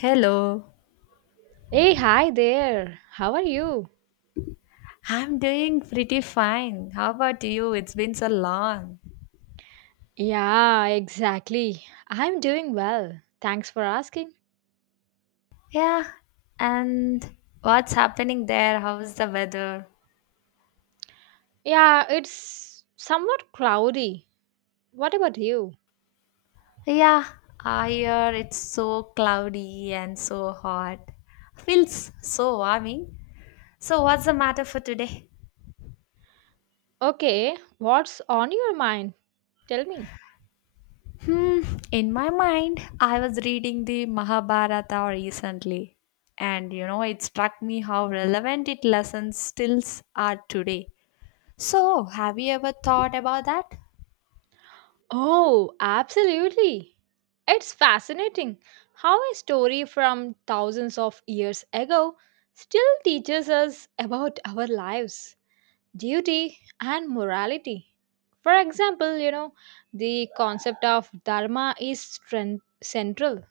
Hello. Hey, hi there. How are you? I'm doing pretty fine. How about you? It's been so long. Yeah, exactly. I'm doing well. Thanks for asking. Yeah. And what's happening there? How's the weather? Yeah, it's somewhat cloudy. What about you? Yeah. Here it's so cloudy and so hot. Feels so warming. So, what's the matter for today? Okay, what's on your mind? Tell me. Hmm. In my mind, I was reading the Mahabharata recently. And it struck me how relevant its lessons still are today. So, have you ever thought about that? Oh, absolutely. It's fascinating how a story from thousands of years ago still teaches us about our lives, duty and morality. For example, the concept of dharma is central.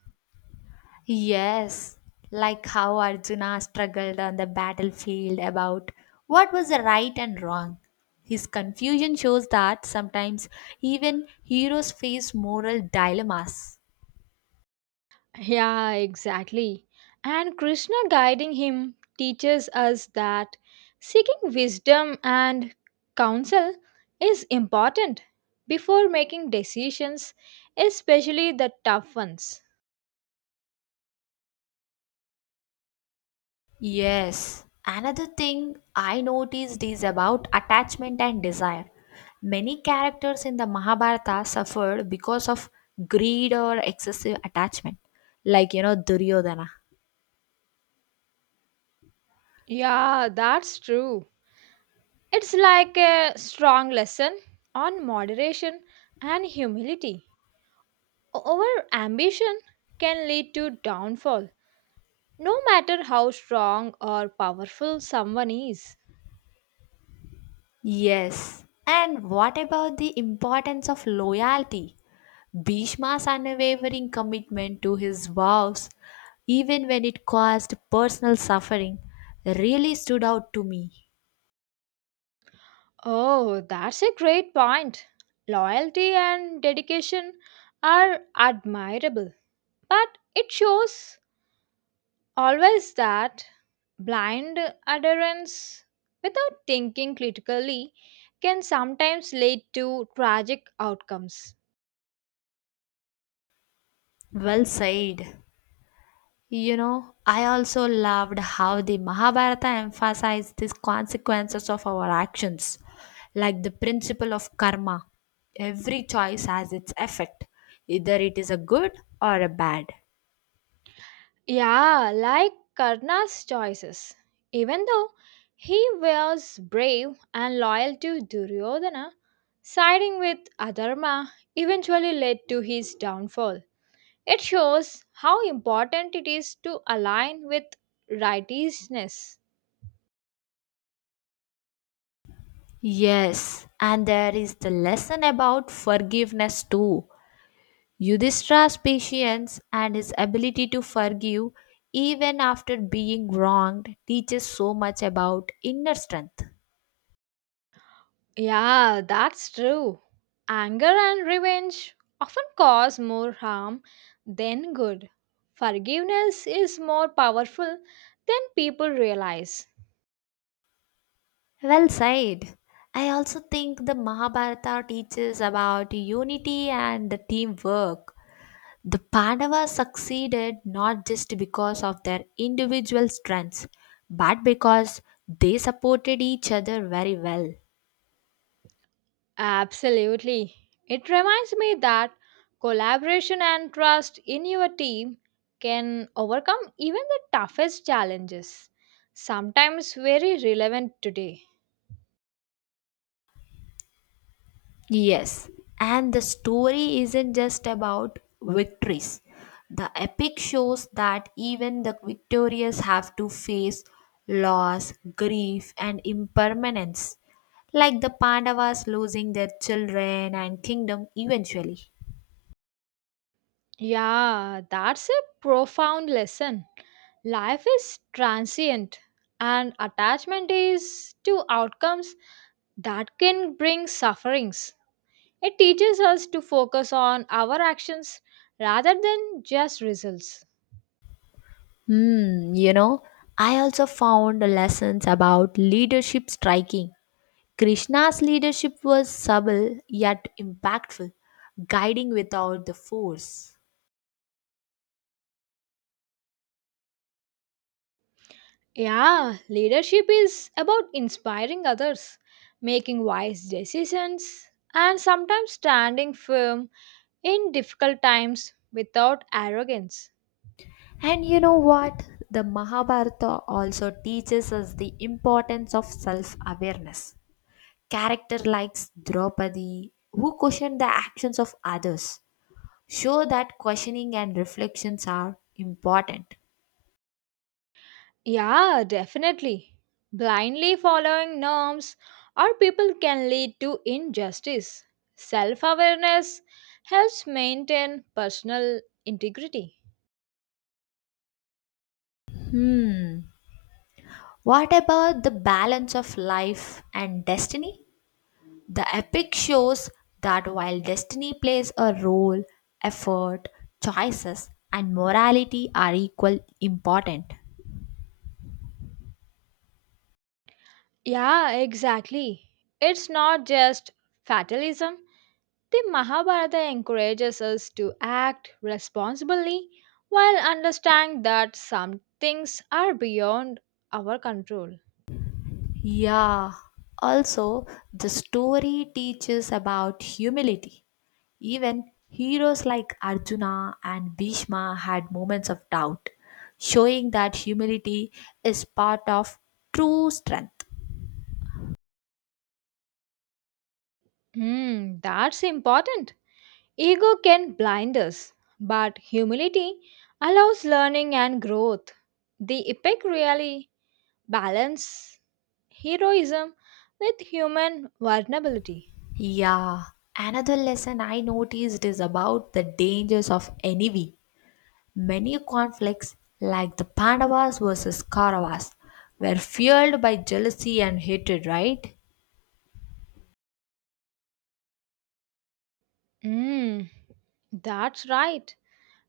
Yes, like how Arjuna struggled on the battlefield about what was the right and wrong. His confusion shows that sometimes even heroes face moral dilemmas. Yeah, exactly. And Krishna guiding him teaches us that seeking wisdom and counsel is important before making decisions, especially the tough ones. Yes, another thing I noticed is about attachment and desire. Many characters in the Mahabharata suffered because of greed or excessive attachment, like Duryodhana. Yeah, that's true. It's like a strong lesson on moderation and humility. Over ambition can lead to downfall, no matter how strong or powerful someone is. Yes. And what about the importance of loyalty? Bhishma's unwavering commitment to his vows, even when it caused personal suffering, really stood out to me. Oh, that's a great point. Loyalty and dedication are admirable, but it shows always that blind adherence without thinking critically can sometimes lead to tragic outcomes. Well said. I also loved how the Mahabharata emphasized these consequences of our actions, like the principle of karma. Every choice has its effect, either it is a good or a bad. Yeah, like Karna's choices. Even though he was brave and loyal to Duryodhana, siding with Adharma eventually led to his downfall. It shows how important it is to align with righteousness. Yes, and there is the lesson about forgiveness too. Yudhishthira's patience and his ability to forgive even after being wronged teaches so much about inner strength. Yeah, that's true. Anger and revenge often cause more harm than good. Forgiveness is more powerful than people realize. Well said. I also think the Mahabharata teaches about unity and the teamwork. The Pandavas succeeded not just because of their individual strengths, but because they supported each other very well. Absolutely. It reminds me that collaboration and trust in your team can overcome even the toughest challenges, sometimes very relevant today. Yes, and the story isn't just about victories. The epic shows that even the victorious have to face loss, grief, and impermanence, like the Pandavas losing their children and kingdom eventually. Yeah, that's a profound lesson. Life is transient, and attachment is to outcomes that can bring sufferings. It teaches us to focus on our actions rather than just results. Hmm, you know, I also found lessons about leadership striking. Krishna's leadership was subtle yet impactful, guiding without the force. Yeah, leadership is about inspiring others, making wise decisions, and sometimes standing firm in difficult times without arrogance. And you know what? The Mahabharata also teaches us the importance of self awareness. Character like Draupadi, who question the actions of others, show that questioning and reflections are important. Yeah, definitely. Blindly following norms or people can lead to injustice. Self awareness helps maintain personal integrity. Hmm. What about the balance of life and destiny? The epic shows that while destiny plays a role, effort, choices, and morality are equal important. Yeah, exactly. It's not just fatalism. The Mahabharata encourages us to act responsibly while understanding that some things are beyond our control. Yeah, also, the story teaches about humility. Even heroes like Arjuna and Bhishma had moments of doubt, showing that humility is part of true strength. Hmm, that's important. Ego can blind us, but humility allows learning and growth. The epic really balances heroism with human vulnerability. Yeah, another lesson I noticed is about the dangers of envy. Many conflicts, like the Pandavas versus Kauravas, were fueled by jealousy and hatred, right? Hmm, that's right.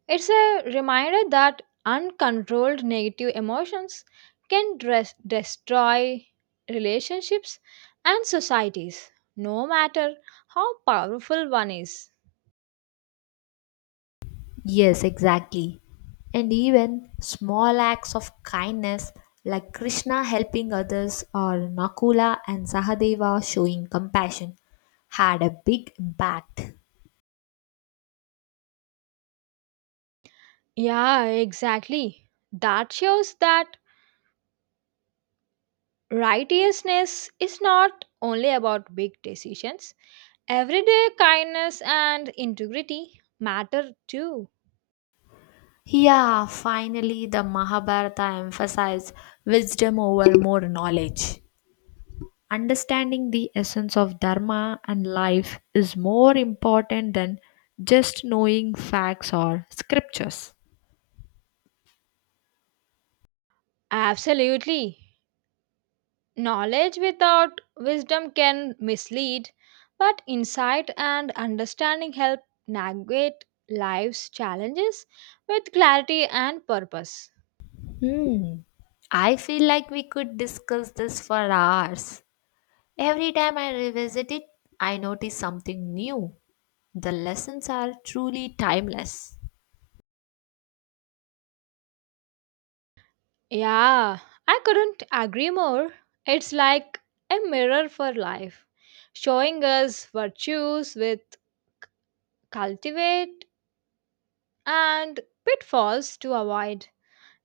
It's a reminder that uncontrolled negative emotions can dress, destroy relationships and societies, no matter how powerful one is. Yes, exactly. And even small acts of kindness like Krishna helping others or Nakula and Sahadeva showing compassion had a big impact. Yeah, exactly. That shows that righteousness is not only about big decisions, everyday kindness and integrity matter too. Yeah, finally, the Mahabharata emphasized wisdom over more knowledge. Understanding the essence of Dharma and life is more important than just knowing facts or scriptures. Absolutely. Knowledge without wisdom can mislead, but insight and understanding help navigate life's challenges with clarity and purpose. Hmm. I feel like we could discuss this for hours. Every time I revisit it, I notice something new. The lessons are truly timeless. Yeah, I couldn't agree more. It's like a mirror for life, showing us virtues with cultivate and pitfalls to avoid.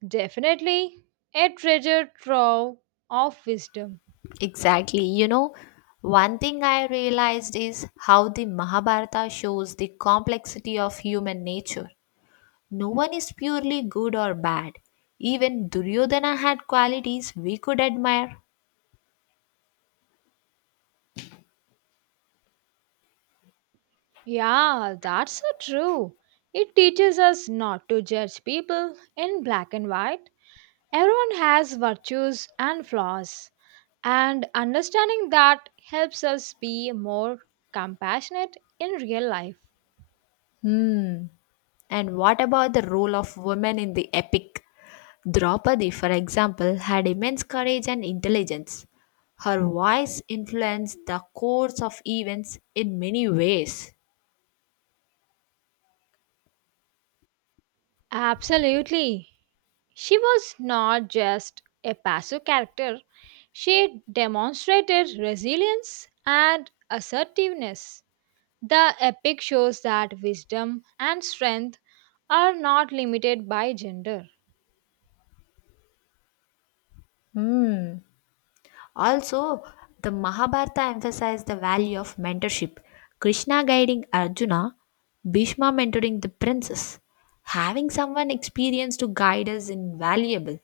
Definitely a treasure trove of wisdom. Exactly. One thing I realized is how the Mahabharata shows the complexity of human nature. No one is purely good or bad. Even Duryodhana had qualities we could admire. Yeah, that's so true. It teaches us not to judge people in black and white. Everyone has virtues and flaws, and understanding that helps us be more compassionate in real life. And what about the role of women in the epic? Draupadi, for example, had immense courage and intelligence. Her voice influenced the course of events in many ways. Absolutely. She was not just a passive character, she demonstrated resilience and assertiveness. The epic shows that wisdom and strength are not limited by gender. Also, the Mahabharata emphasized the value of mentorship. Krishna guiding Arjuna, Bhishma mentoring the princess. Having someone experienced to guide us is invaluable.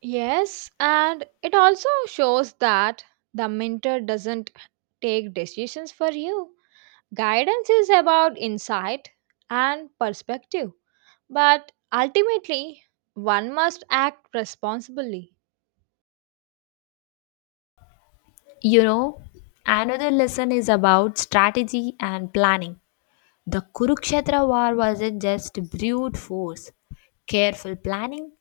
Yes, and it also shows that the mentor doesn't take decisions for you. Guidance is about insight and perspective, but ultimately, one must act responsibly. You know, another lesson is about strategy and planning. The Kurukshetra war wasn't just brute force. Careful planning,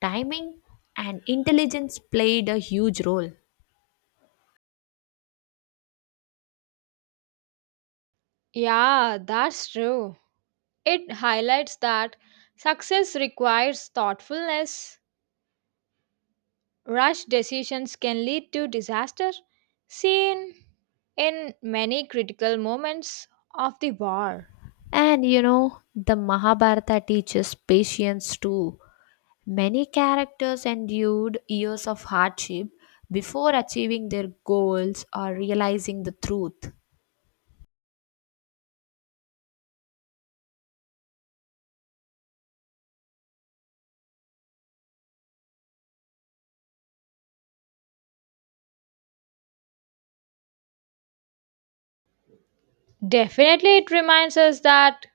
timing, and intelligence played a huge role. Yeah, that's true. It highlights that success requires thoughtfulness. Rash decisions can lead to disaster, seen in many critical moments of the war. And the Mahabharata teaches patience too. Many characters endured years of hardship before achieving their goals or realizing the truth. Definitely, it reminds us that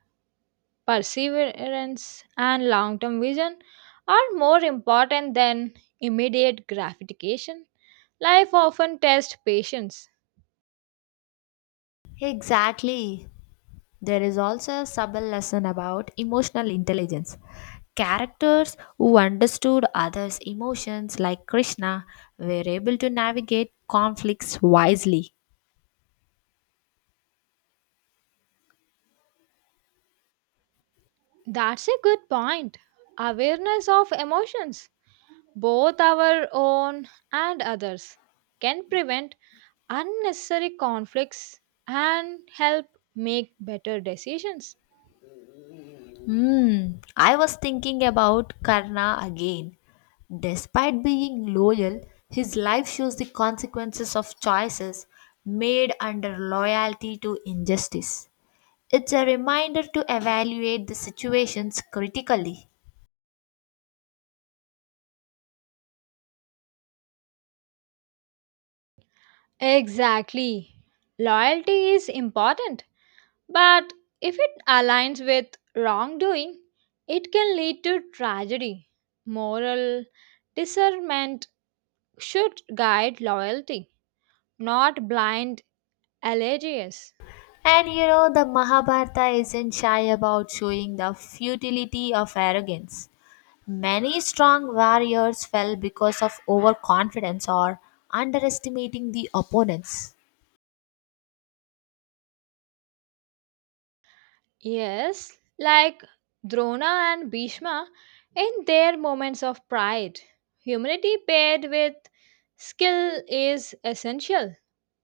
perseverance and long term vision are more important than immediate gratification. Life often tests patience. Exactly. There is also a subtle lesson about emotional intelligence. Characters who understood others' emotions, like Krishna, were able to navigate conflicts wisely. That's a good point. Awareness of emotions, both our own and others, can prevent unnecessary conflicts and help make better decisions. Hmm, I was thinking about Karna again. Despite being loyal, his life shows the consequences of choices made under loyalty to injustice. It's a reminder to evaluate the situations critically. Exactly. Loyalty is important, but if it aligns with wrongdoing, it can lead to tragedy. Moral discernment should guide loyalty, not blind allegiance. And the Mahabharata isn't shy about showing the futility of arrogance. Many strong warriors fell because of overconfidence or underestimating the opponents. Yes, like Drona and Bhishma in their moments of pride. Humility paired with skill is essential.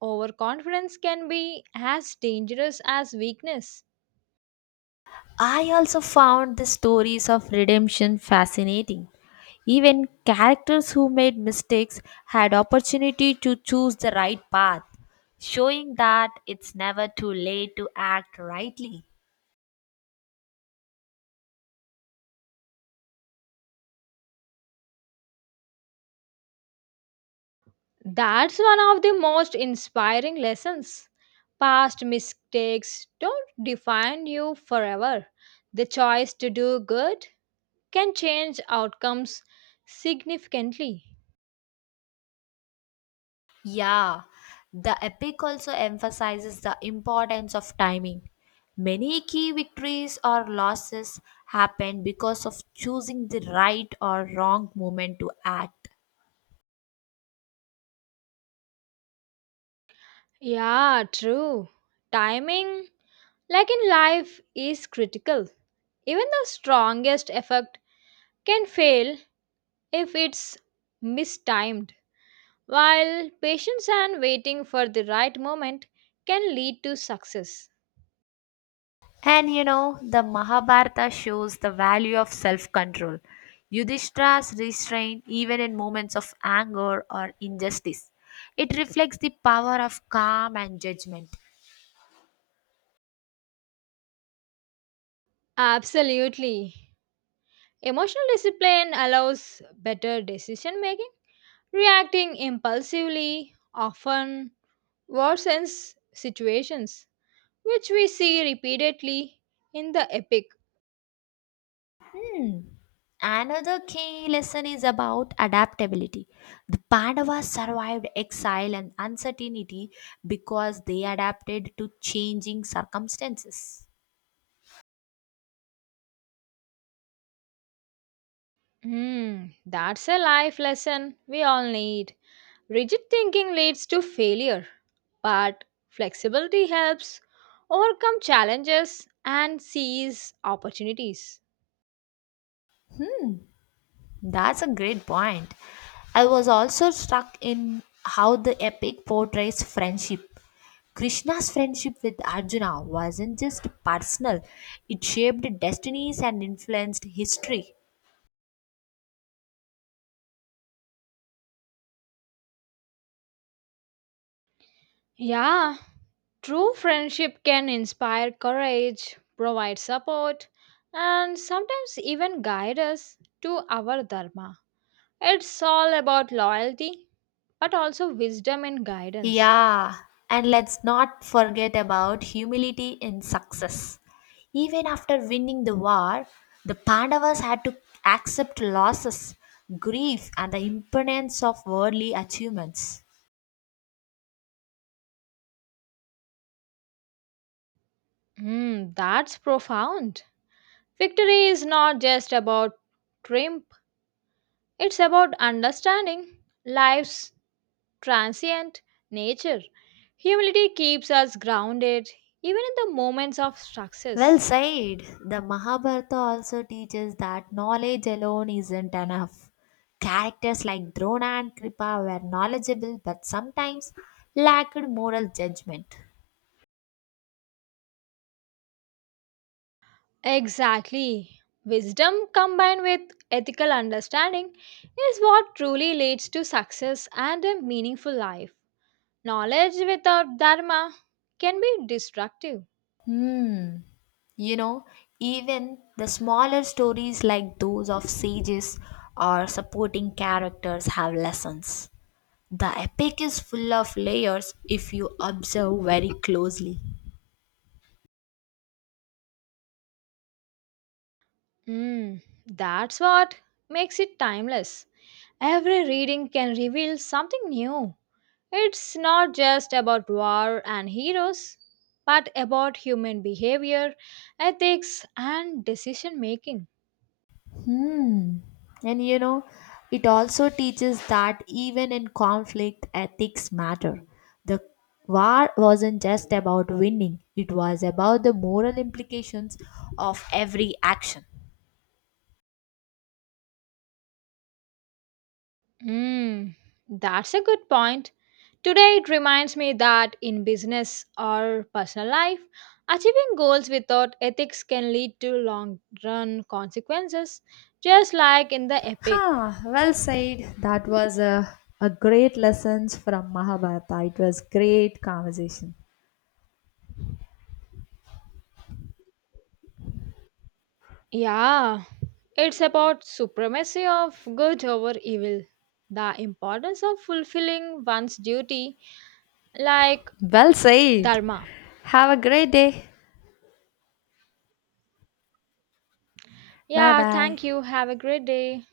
Overconfidence can be as dangerous as weakness. I also found the stories of redemption fascinating. Even characters who made mistakes had opportunity to choose the right path, showing that it's never too late to act rightly. That's one of the most inspiring lessons. Past mistakes don't define you forever. The choice to do good can change outcomes significantly. Yeah, the epic also emphasizes the importance of timing. Many key victories or losses happen because of choosing the right or wrong moment to act. Yeah, true. Timing, like in life, is critical. Even the strongest effort can fail if it's mistimed, while patience and waiting for the right moment can lead to success. And the Mahabharata shows the value of self control. Yudhishthira's restraint, even in moments of anger or injustice, it reflects the power of calm and judgment. Absolutely. Emotional discipline allows better decision making. Reacting impulsively often worsens situations, which we see repeatedly in the epic. Hmm. Another key lesson is about adaptability. The Pandavas survived exile and uncertainty because they adapted to changing circumstances. Hmm, that's a life lesson we all need. Rigid thinking leads to failure, but flexibility helps overcome challenges and seize opportunities. That's a great point. I was also struck in how the epic portrays friendship. Krishna's friendship with Arjuna wasn't just personal, it shaped destinies and influenced history. Yeah, true friendship can inspire courage, provide support, and sometimes even guide us to our dharma. It's all about loyalty, but also wisdom and guidance. Yeah, and let's not forget about humility in success. Even after winning the war, the Pandavas had to accept losses, grief, and the impermanence of worldly achievements. Hmm, that's profound. Victory is not just about triumph, it's about understanding life's transient nature. Humility keeps us grounded even in the moments of Well success. said. The Mahabharata also teaches that knowledge alone isn't enough. Characters like Drona and Kripa were knowledgeable but sometimes lacked moral judgment. Exactly. Wisdom combined with ethical understanding is what truly leads to success and a meaningful life. Knowledge without dharma can be destructive. Hmm. You know, even the smaller stories like those of sages or supporting characters have lessons. The epic is full of layers if you observe very closely. Mm, that's what makes it timeless. Every reading can reveal something new. It's not just about war and heroes, but about human behavior, ethics, and decision making. Hmm. And it also teaches that even in conflict, ethics matter. The war wasn't just about winning, it was about the moral implications of every action. Mm, that's a good point. Today, it reminds me that in business or personal life, achieving goals without ethics can lead to long run consequences, just like in the epic. Huh, well said. That was a great lessons from Mahabharata. It was great conversation. Yeah, it's about supremacy of good over evil, the importance of fulfilling one's duty like Well said. dharma. Have a great day. Bye Yeah, bye. thank you. Have a great day.